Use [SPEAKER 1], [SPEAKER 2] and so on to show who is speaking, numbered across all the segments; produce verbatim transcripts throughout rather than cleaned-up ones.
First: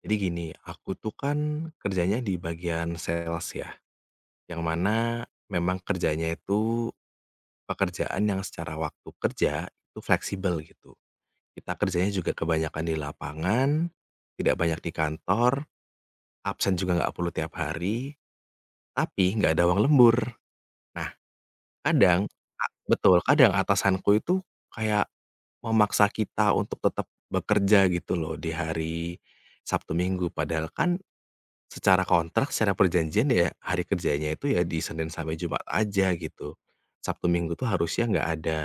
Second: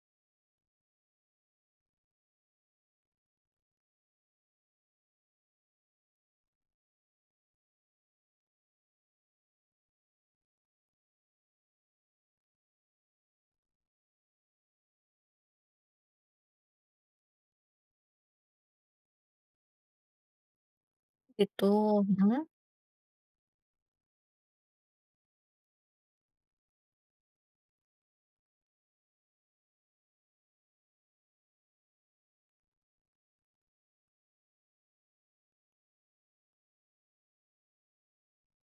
[SPEAKER 1] Jadi gini, aku tuh kan kerjanya di bagian sales ya, yang mana memang kerjanya itu pekerjaan yang secara waktu kerja itu fleksibel gitu. Kita kerjanya juga kebanyakan di lapangan, tidak banyak di kantor, absen juga nggak perlu tiap hari, tapi nggak ada uang lembur. Nah,
[SPEAKER 2] Gitu,
[SPEAKER 1] kadang
[SPEAKER 2] mhm,
[SPEAKER 1] a betul, kadang atasanku itu kayak memaksa kita untuk tetap bekerja gitu loh di hari Sabtu Minggu, padahal kan, secara kontrak, secara perjanjian ya hari kerjanya itu ya di Senin sampai Jumat aja gitu. Sabtu Minggu tuh harusnya nggak ada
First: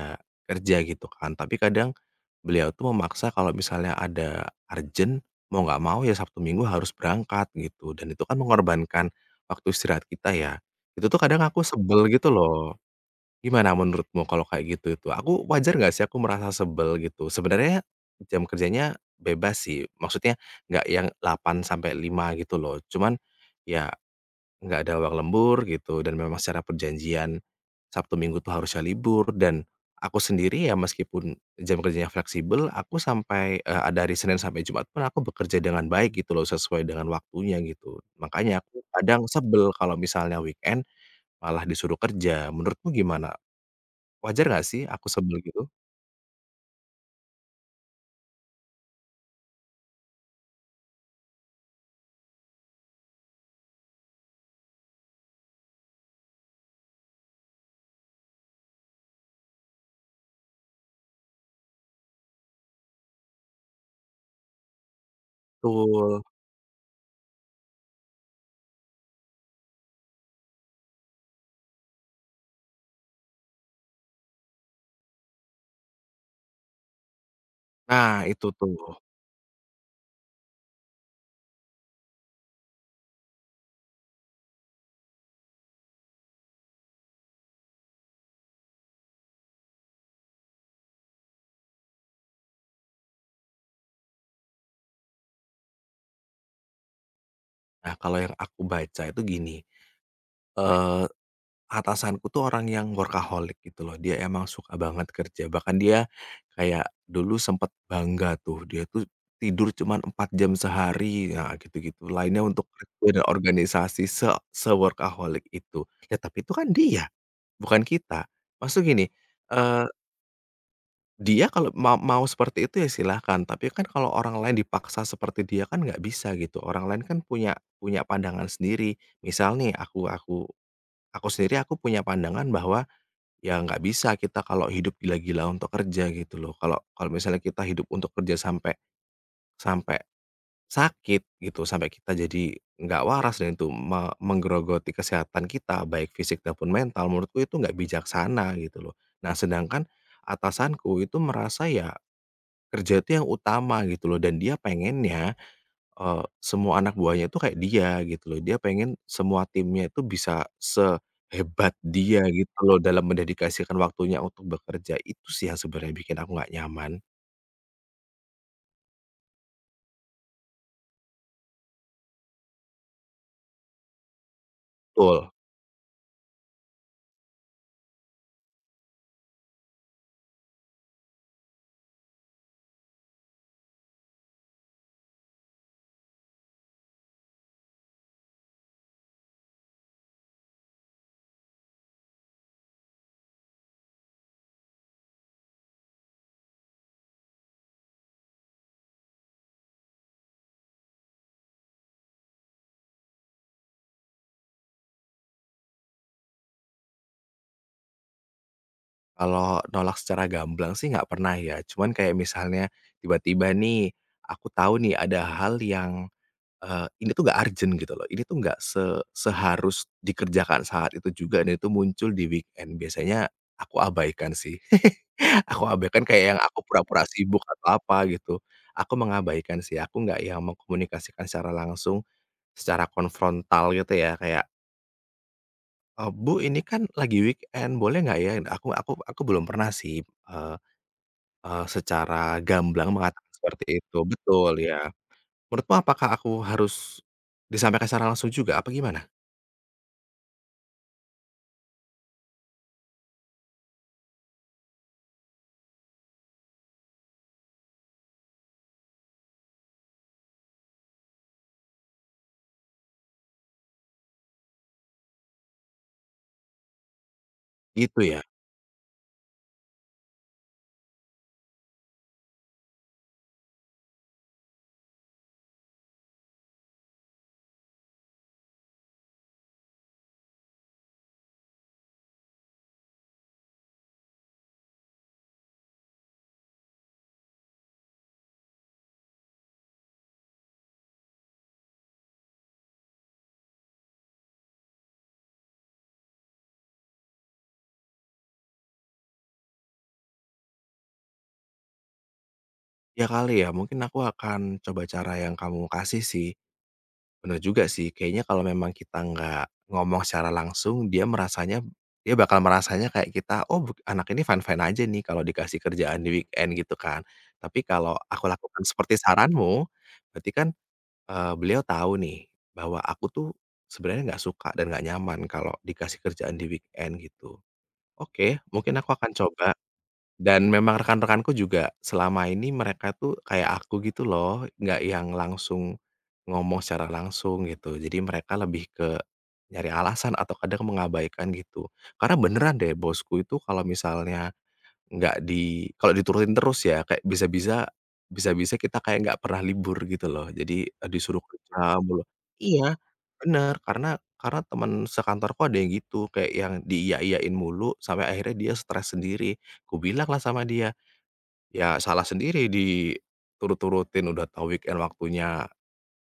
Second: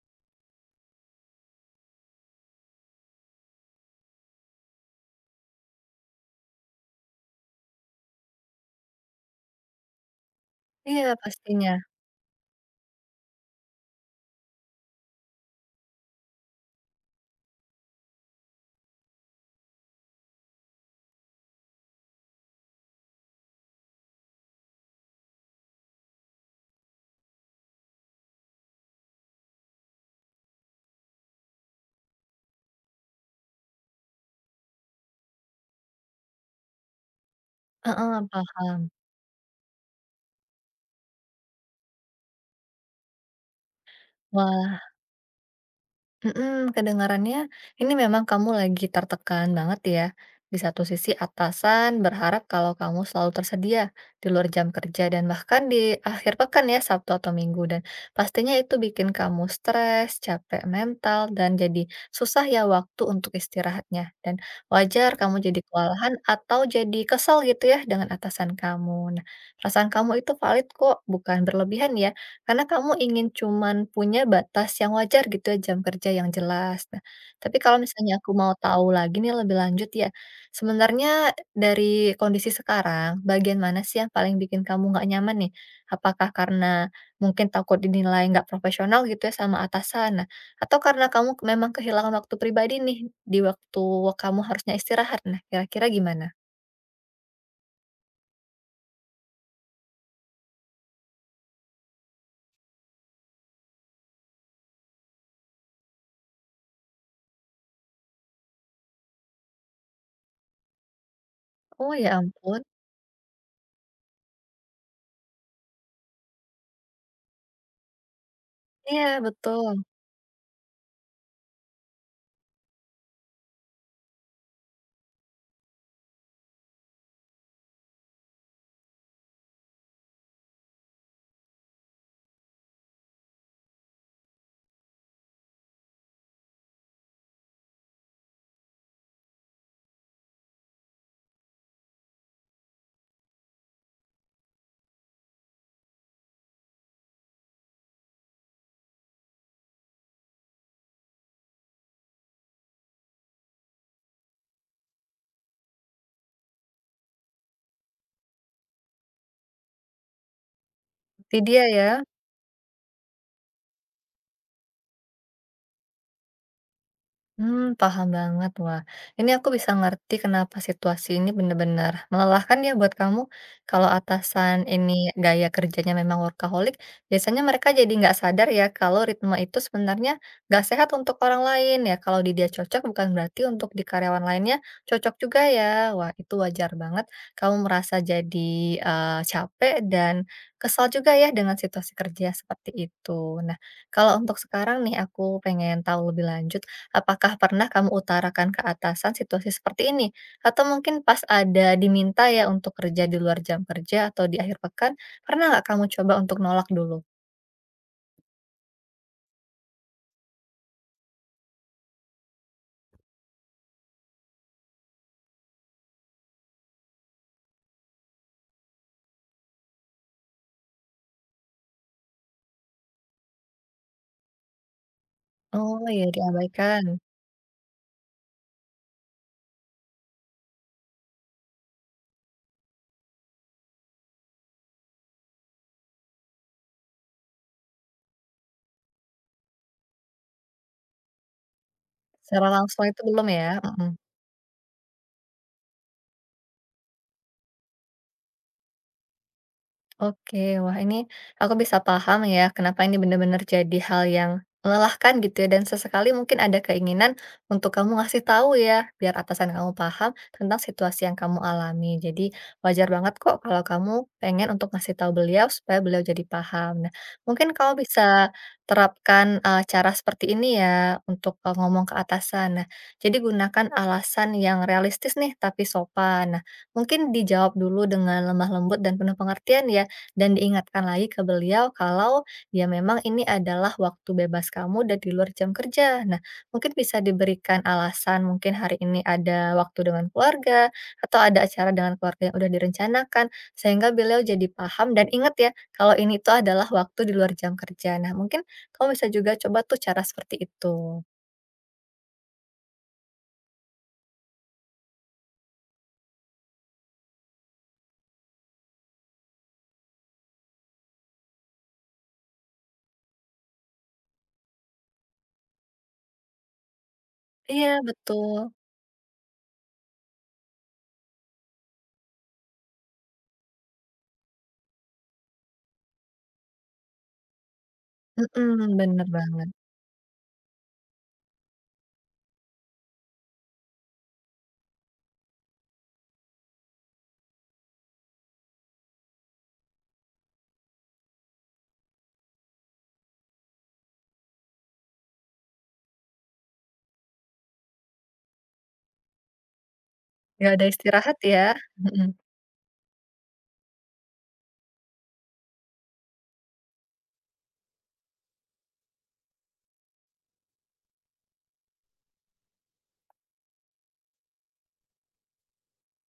[SPEAKER 1] kerja gitu kan. Tapi kadang beliau tuh memaksa kalau misalnya ada urgent, mau nggak mau ya Sabtu Minggu harus berangkat gitu, dan itu kan mengorbankan waktu istirahat kita ya. Itu
[SPEAKER 2] iya
[SPEAKER 1] tuh kadang aku
[SPEAKER 2] pastinya,
[SPEAKER 1] sebel gitu loh. Gimana menurutmu kalau kayak gitu itu? Aku wajar nggak sih aku merasa sebel gitu? Sebenarnya jam kerjanya bebas sih, maksudnya nggak yang delapan sampai lima gitu loh. Cuman ya nggak ada uang lembur gitu dan memang secara perjanjian Sabtu Minggu tuh harusnya libur dan aku sendiri ya meskipun jam kerjanya fleksibel, aku sampai, eee, dari Senin sampai Jumat pun aku bekerja dengan baik gitu loh, sesuai dengan waktunya gitu.
[SPEAKER 2] heeh,
[SPEAKER 1] Makanya
[SPEAKER 2] paham.
[SPEAKER 1] aku kadang sebel kalau misalnya weekend malah disuruh kerja. Menurutmu gimana? Wajar nggak
[SPEAKER 2] Wah,
[SPEAKER 1] sih aku sebel gitu?
[SPEAKER 2] mhm, kedengarannya ini memang kamu lagi tertekan banget ya. Di satu sisi atasan berharap kalau kamu selalu tersedia di luar jam kerja dan bahkan di akhir pekan ya, Sabtu atau Minggu, dan pastinya itu bikin kamu stres, capek mental dan jadi susah ya waktu untuk istirahatnya, dan wajar kamu jadi kewalahan
[SPEAKER 1] Betul.
[SPEAKER 2] atau jadi kesel gitu ya dengan atasan kamu. Nah, perasaan kamu itu valid kok, bukan berlebihan ya. Karena kamu ingin cuman punya batas yang wajar gitu ya, jam kerja yang jelas. Nah, tapi kalau misalnya
[SPEAKER 1] Nah
[SPEAKER 2] aku
[SPEAKER 1] itu
[SPEAKER 2] mau
[SPEAKER 1] tuh.
[SPEAKER 2] tahu lagi nih lebih lanjut ya, sebenarnya dari kondisi sekarang, bagian mana sih yang paling bikin kamu nggak nyaman nih? Apakah karena mungkin takut dinilai nggak profesional gitu ya sama atasan? Nah, atau karena kamu memang kehilangan waktu pribadi nih, di waktu kamu harusnya istirahat? Nah, kira-kira gimana?
[SPEAKER 1] Nah kalau yang aku baca itu gini, eee, atasanku tuh orang yang workaholic gitu loh, dia emang suka banget kerja, bahkan dia kayak dulu sempet bangga tuh, dia tuh tidur cuman empat jam sehari, nah
[SPEAKER 2] Oh,
[SPEAKER 1] gitu-gitu,
[SPEAKER 2] ya
[SPEAKER 1] lainnya
[SPEAKER 2] ampun.
[SPEAKER 1] untuk kerja dan organisasi se se-workaholic itu. Ya tapi itu kan dia, bukan kita. Maksud
[SPEAKER 2] Iya,
[SPEAKER 1] gini,
[SPEAKER 2] betul.
[SPEAKER 1] eee dia kalau ma mau seperti itu ya silahkan, tapi kan kalau orang lain dipaksa seperti dia kan nggak bisa gitu. Orang lain kan punya punya pandangan sendiri. Misal nih aku aku aku sendiri aku punya pandangan bahwa ya nggak bisa kita kalau hidup gila-gila untuk kerja gitu loh. Kalau kalau misalnya kita hidup untuk kerja sampai sampai sakit gitu, sampai kita jadi nggak waras dan itu me menggerogoti kesehatan kita baik fisik maupun mental menurutku itu nggak bijaksana gitu loh. Nah sedangkan atasanku itu merasa ya kerja itu yang utama gitu loh dan dia pengennya, eee, semua anak buahnya itu kayak dia gitu loh. Dia pengen semua timnya itu bisa
[SPEAKER 2] Di dia
[SPEAKER 1] sehebat
[SPEAKER 2] ya.
[SPEAKER 1] dia gitu loh dalam mendedikasikan waktunya untuk bekerja. Itu sih yang sebenarnya bikin aku nggak nyaman.
[SPEAKER 2] Mmm, paham banget. Wah, ini aku bisa ngerti kenapa situasi ini benar-benar melelahkan ya buat kamu. Kalau atasan ini
[SPEAKER 1] Betul.
[SPEAKER 2] gaya kerjanya memang workaholic, biasanya mereka jadi nggak sadar ya kalau ritme itu sebenarnya nggak sehat untuk orang lain ya. Kalau di dia cocok bukan berarti untuk di karyawan lainnya cocok juga ya. Wah, itu wajar banget kamu merasa jadi, eee, capek dan kesal juga ya dengan situasi kerja seperti itu. Nah, kalau untuk sekarang nih aku pengen tahu lebih lanjut, apakah pernah kamu utarakan ke atasan situasi seperti ini? Atau mungkin pas ada diminta ya untuk kerja di luar jam kerja atau di akhir pekan, pernah nggak kamu coba untuk nolak dulu?
[SPEAKER 1] Kalau nolak secara gamblang sih nggak pernah ya, cuman kayak misalnya tiba-tiba nih, aku tahu nih ada hal yang Eee, ini tuh nggak urgent gitu loh, ini tuh nggak se seharus dikerjakan saat itu juga dan itu muncul di weekend. Biasanya aku abaikan sih. Aku
[SPEAKER 2] Oh,
[SPEAKER 1] abaikan
[SPEAKER 2] ya
[SPEAKER 1] kayak yang aku
[SPEAKER 2] diabaikan.
[SPEAKER 1] pura-pura sibuk atau apa gitu. Aku mengabaikan sih, aku nggak yang mengkomunikasikan secara langsung, secara konfrontal gitu ya, kayak, eee, "Bu, ini kan lagi weekend, boleh nggak ya?" Aku aku aku belum pernah sih, eee eee, secara
[SPEAKER 2] Secara langsung
[SPEAKER 1] gamblang
[SPEAKER 2] itu belum
[SPEAKER 1] mengatakan
[SPEAKER 2] ya?
[SPEAKER 1] seperti
[SPEAKER 2] Mhm.
[SPEAKER 1] itu. Betul, ya. Menurutmu apakah aku harus disampaikan secara langsung juga, apa gimana?
[SPEAKER 2] Oke, wah ini aku bisa paham ya, kenapa ini benar-benar jadi hal yang melelahkan gitu ya, dan sesekali mungkin ada keinginan untuk kamu ngasih tahu ya, biar atasan kamu paham tentang situasi yang kamu alami. Jadi wajar banget kok kalau kamu pengen untuk ngasih tahu beliau supaya beliau jadi paham. Nah, mungkin kamu
[SPEAKER 1] Gitu ya?
[SPEAKER 2] bisa terapkan eh, cara seperti ini ya untuk eh, ngomong ke atasan. Nah, jadi gunakan alasan yang realistis nih tapi sopan. Nah, mungkin dijawab dulu dengan lemah lembut dan penuh pengertian ya, dan diingatkan lagi ke beliau kalau ya memang ini adalah waktu bebas kamu dan di luar jam kerja. Nah, mungkin bisa diberikan alasan mungkin hari ini ada waktu dengan keluarga atau ada acara dengan keluarga yang udah direncanakan sehingga beliau jadi paham dan ingat ya kalau ini itu adalah waktu di luar jam kerja. Nah, mungkin kamu bisa juga coba tuh cara seperti itu.
[SPEAKER 1] Ya kali ya, mungkin aku akan coba cara yang kamu kasih sih. Bener juga sih, kayaknya kalau memang kita nggak ngomong secara langsung, dia merasanya dia bakal merasanya kayak kita, "Oh buk anak ini fine-fine aja nih kalau dikasih kerjaan di weekend," gitu kan. Tapi
[SPEAKER 2] Iya
[SPEAKER 1] kalau aku
[SPEAKER 2] betul,
[SPEAKER 1] lakukan seperti saranmu, berarti kan, eee, beliau tahu nih bahwa aku tuh sebenarnya nggak suka dan nggak nyaman kalau dikasih kerjaan di weekend gitu. Oke,
[SPEAKER 2] mhm,
[SPEAKER 1] mungkin aku
[SPEAKER 2] bener
[SPEAKER 1] akan
[SPEAKER 2] banget.
[SPEAKER 1] coba. Dan memang rekan-rekanku juga selama ini mereka tuh kayak aku gitu loh, nggak yang langsung ngomong secara langsung gitu. Jadi mereka lebih ke nyari alasan atau kadang mengabaikan gitu. Karena beneran deh bosku itu kalau misalnya nggak di kalau diturutin terus ya kayak bisa-bisa bisa-bisa kita kayak nggak pernah libur gitu loh.
[SPEAKER 2] Gak ada
[SPEAKER 1] Jadi, eee,
[SPEAKER 2] istirahat
[SPEAKER 1] disuruh
[SPEAKER 2] ya?
[SPEAKER 1] kerja mulu.
[SPEAKER 2] Mhm.
[SPEAKER 1] Iya, bener, karena karena teman sekantorku ada yang gitu, kayak yang diiya-iyain mulu sampai akhirnya dia stres sendiri. Ku bilang lah sama dia, ya salah sendiri diturut-turutin, udah tahu weekend waktunya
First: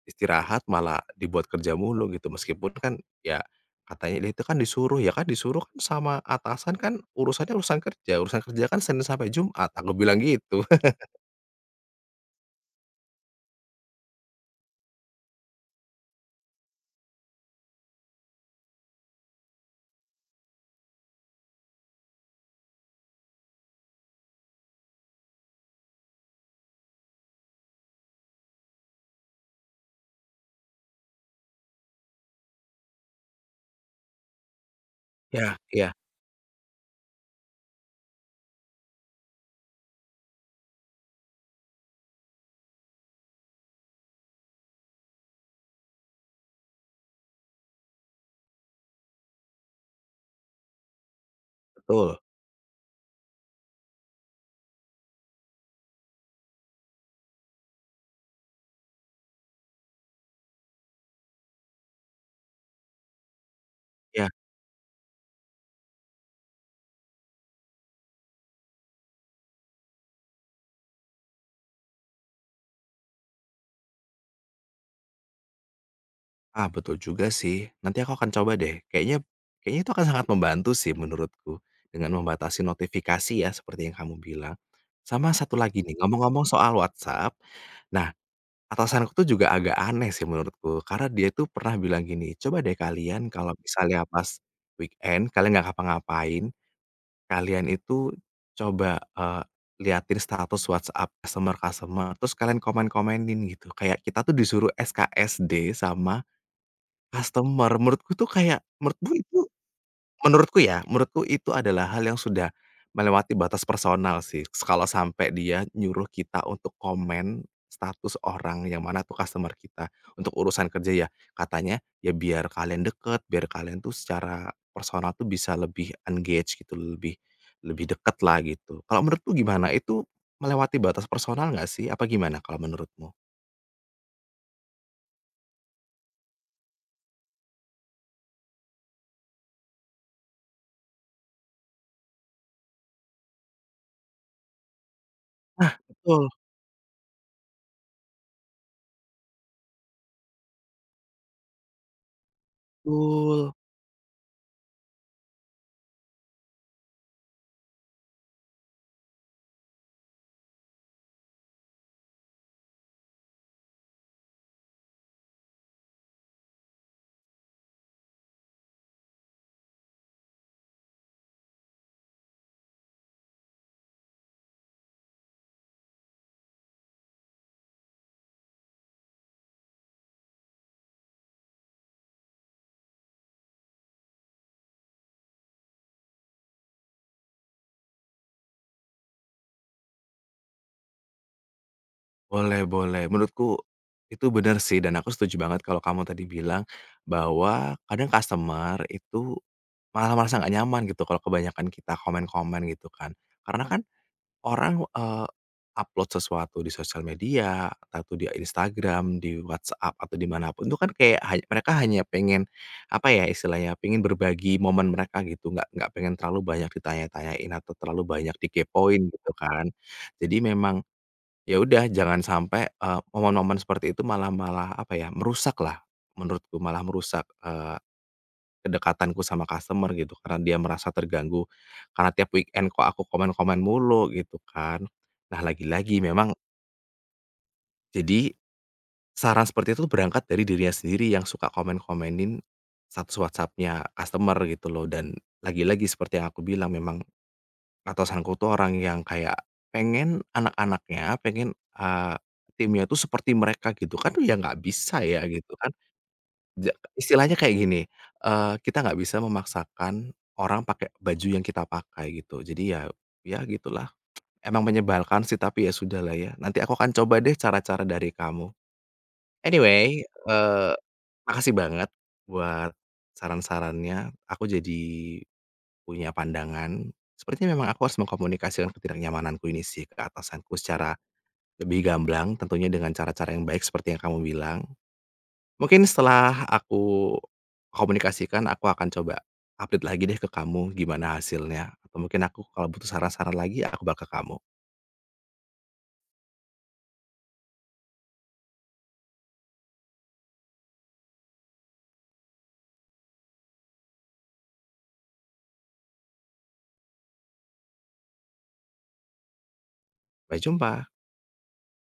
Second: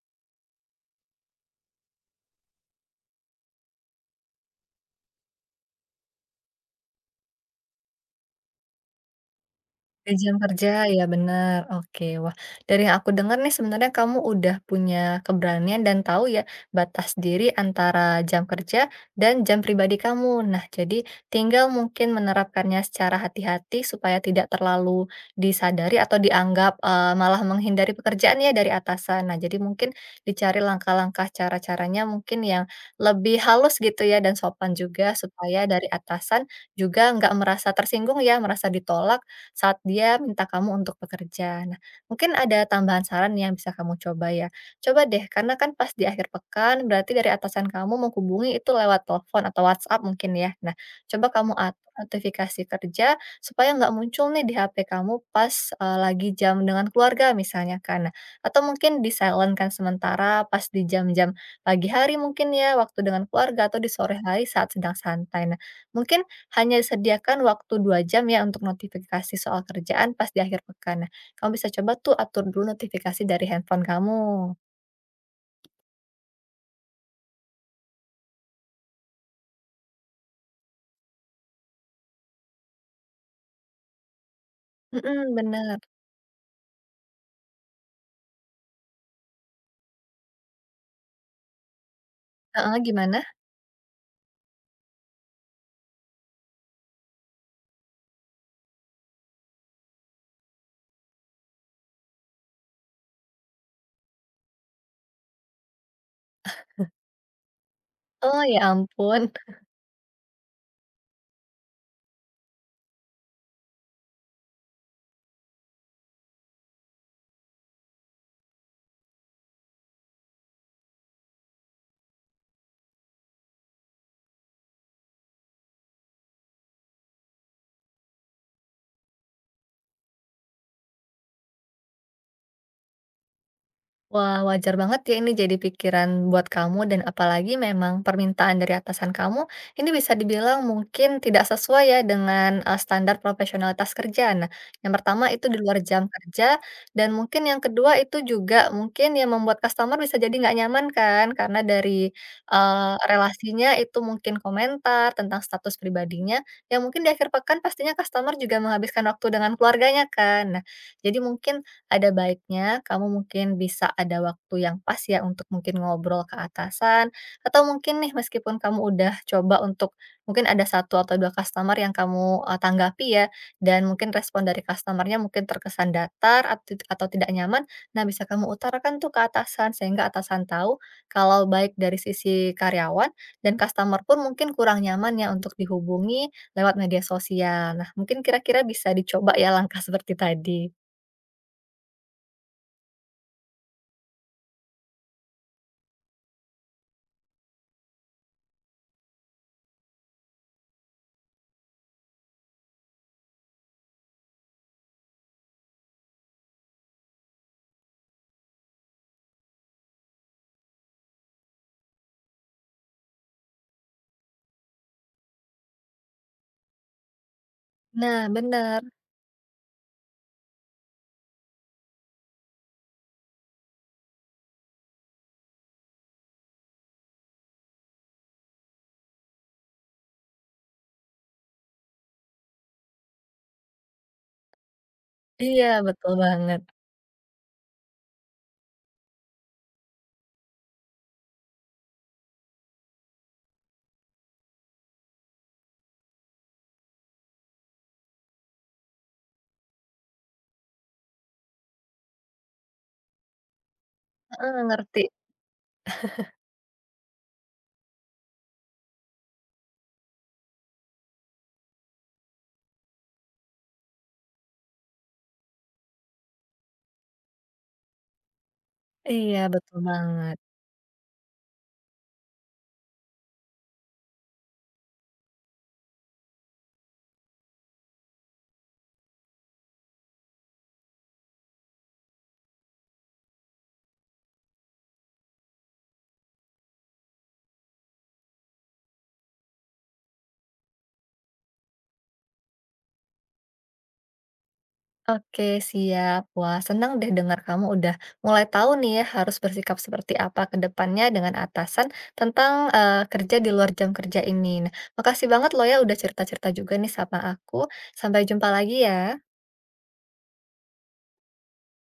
[SPEAKER 1] istirahat malah dibuat kerja mulu gitu. Meskipun kan ya katanya dia itu kan disuruh, ya kan disuruh kan sama atasan kan urusannya urusan kerja, urusan kerja kan Senin sampai Jumat, aku
[SPEAKER 2] Di
[SPEAKER 1] bilang
[SPEAKER 2] jam
[SPEAKER 1] gitu.
[SPEAKER 2] kerja, ya benar oke. Wah, dari yang aku dengar nih sebenarnya kamu udah punya keberanian dan tahu ya batas diri antara jam kerja dan jam pribadi kamu. Nah, jadi tinggal mungkin menerapkannya secara hati-hati supaya tidak terlalu disadari atau dianggap eh, malah menghindari pekerjaan ya dari atasan. Nah, jadi mungkin dicari langkah-langkah cara-caranya mungkin yang lebih halus gitu ya dan sopan juga
[SPEAKER 1] Ya
[SPEAKER 2] supaya dari
[SPEAKER 1] iya,
[SPEAKER 2] atasan juga nggak merasa tersinggung ya, merasa ditolak saat dia minta kamu untuk bekerja. Nah, mungkin ada tambahan saran yang bisa kamu coba ya. Coba deh, karena kan pas di akhir pekan berarti dari atasan kamu menghubungi itu lewat telepon atau WhatsApp mungkin ya. Nah, coba kamu atur
[SPEAKER 1] betul.
[SPEAKER 2] notifikasi kerja supaya nggak muncul nih di H P kamu pas eh, lagi jam dengan keluarga misalnya kan. Nah, atau mungkin di silent kan sementara pas di jam-jam pagi hari mungkin ya waktu dengan keluarga atau di sore
[SPEAKER 1] Ya
[SPEAKER 2] hari saat sedang santai. Nah, mungkin hanya sediakan waktu dua jam ya untuk notifikasi soal kerjaan pas di akhir pekan. Nah, kamu bisa coba tuh atur dulu notifikasi dari handphone kamu.
[SPEAKER 1] ah, betul juga sih. Nanti aku akan coba deh, kayaknya kayaknya itu akan sangat membantu sih menurutku, dengan membatasi notifikasi ya seperti yang kamu bilang. Sama
[SPEAKER 2] Mhm,
[SPEAKER 1] satu
[SPEAKER 2] bener.
[SPEAKER 1] lagi nih, ngomong-ngomong soal WhatsApp, nah atasanku tuh juga agak aneh sih menurutku, karena dia tuh pernah bilang gini, "Coba deh
[SPEAKER 2] Heeh, gimana?
[SPEAKER 1] kalian kalau misalnya pas weekend kalian nggak ngapa-ngapain, kalian itu coba, eee, liatin status WhatsApp customer-customer, terus kalian komen-komenin," gitu. Kayak kita tuh disuruh S K S D sama customer, menurutku tuh
[SPEAKER 2] Oh, ya
[SPEAKER 1] kayak menurutmu
[SPEAKER 2] ampun.
[SPEAKER 1] itu menurutku ya, menurutku itu adalah hal yang sudah melewati batas personal sih, kalau sampai dia nyuruh kita untuk komen status orang yang mana tuh customer kita, untuk urusan kerja ya. Katanya, ya biar kalian deket, biar kalian tuh secara personal tuh bisa lebih engage gitu, lebih lebih deket lah gitu. Kalau menurutmu gimana? Itu melewati batas personal nggak sih? Apa gimana kalau menurutmu?
[SPEAKER 2] Wah, wajar banget ya ini jadi pikiran buat kamu dan apalagi memang permintaan dari atasan kamu ini bisa dibilang mungkin tidak sesuai ya dengan eh, standar profesionalitas kerja. Nah, yang pertama itu di
[SPEAKER 1] Nah,
[SPEAKER 2] luar jam
[SPEAKER 1] betul,
[SPEAKER 2] kerja dan mungkin yang kedua itu juga mungkin yang membuat customer bisa jadi nggak nyaman kan karena dari eh,
[SPEAKER 1] betul.
[SPEAKER 2] relasinya itu mungkin komentar tentang status pribadinya yang mungkin di akhir pekan pastinya customer juga menghabiskan waktu dengan keluarganya kan. Nah, jadi mungkin ada baiknya kamu mungkin bisa ada waktu yang pas ya untuk mungkin ngobrol ke atasan atau mungkin nih meskipun kamu udah coba untuk mungkin ada satu atau dua customer yang kamu eh, tanggapi ya dan mungkin respon dari customernya mungkin terkesan datar atau, atau tidak nyaman, nah bisa kamu utarakan tuh ke atasan sehingga atasan tahu kalau baik dari sisi karyawan dan customer pun mungkin kurang nyaman ya untuk dihubungi lewat media sosial. Nah, mungkin kira-kira bisa dicoba ya langkah seperti tadi.
[SPEAKER 1] Boleh, boleh. Menurutku itu benar sih dan aku setuju banget kalau kamu tadi bilang bahwa kadang customer itu malah merasa nggak nyaman gitu kalau kebanyakan kita komen-komen gitu kan. Karena kan orang, eee, upload sesuatu di sosial media, atau di Instagram, di WhatsApp, atau di mana pun itu kan kayak ha mereka hanya pengen, apa ya istilahnya, pengen berbagi momen mereka gitu, nggak nggak pengen terlalu banyak ditanya-tanyain atau terlalu
[SPEAKER 2] Nah,
[SPEAKER 1] banyak
[SPEAKER 2] bener.
[SPEAKER 1] dikepoin gitu kan. Jadi memang ya udah jangan sampai, eee, momen-momen seperti itu malah malah apa ya, merusak lah menurutku malah merusak, eee, kedekatanku sama customer gitu karena dia merasa terganggu, karena tiap weekend kok aku komen-komen mulu gitu kan. Nah
[SPEAKER 2] Iya,
[SPEAKER 1] lagi-lagi
[SPEAKER 2] betul
[SPEAKER 1] memang
[SPEAKER 2] banget.
[SPEAKER 1] jadi saran seperti itu berangkat dari dirinya sendiri yang suka komen-komenin status WhatsApp-nya customer gitu loh dan lagi-lagi seperti yang aku bilang memang atasanku tuh orang yang kayak pengen anak-anaknya, pengen, eee, timnya tuh seperti mereka gitu kan ya nggak
[SPEAKER 2] Heeh, ngerti.
[SPEAKER 1] bisa ya gitu kan. Ja Istilahnya kayak gini, eee, kita nggak bisa memaksakan orang pakai baju yang kita pakai gitu. Jadi ya ya gitulah, emang menyebalkan sih tapi ya sudahlah ya. Nanti aku akan coba deh cara-cara dari kamu.
[SPEAKER 2] Iya, betul
[SPEAKER 1] Anyway,
[SPEAKER 2] banget.
[SPEAKER 1] eee, makasih banget buat saran-sarannya, aku jadi punya pandangan, sepertinya memang aku harus mengkomunikasikan ketidaknyamananku ini sih ke atasanku secara lebih gamblang, tentunya dengan cara-cara yang baik seperti yang kamu bilang. Mungkin setelah aku komunikasikan, aku akan coba update lagi deh ke kamu gimana hasilnya, atau mungkin aku kalau butuh saran-saran lagi, aku bakal ke kamu.
[SPEAKER 2] Oke, siap. Wah, senang deh dengar kamu udah mulai tahu nih ya harus bersikap seperti apa ke depannya dengan atasan tentang, eee, kerja di luar jam kerja ini. Nah, makasih banget loh ya udah cerita-cerita juga nih sama aku. Sampai jumpa lagi ya.
[SPEAKER 1] Sampai jumpa.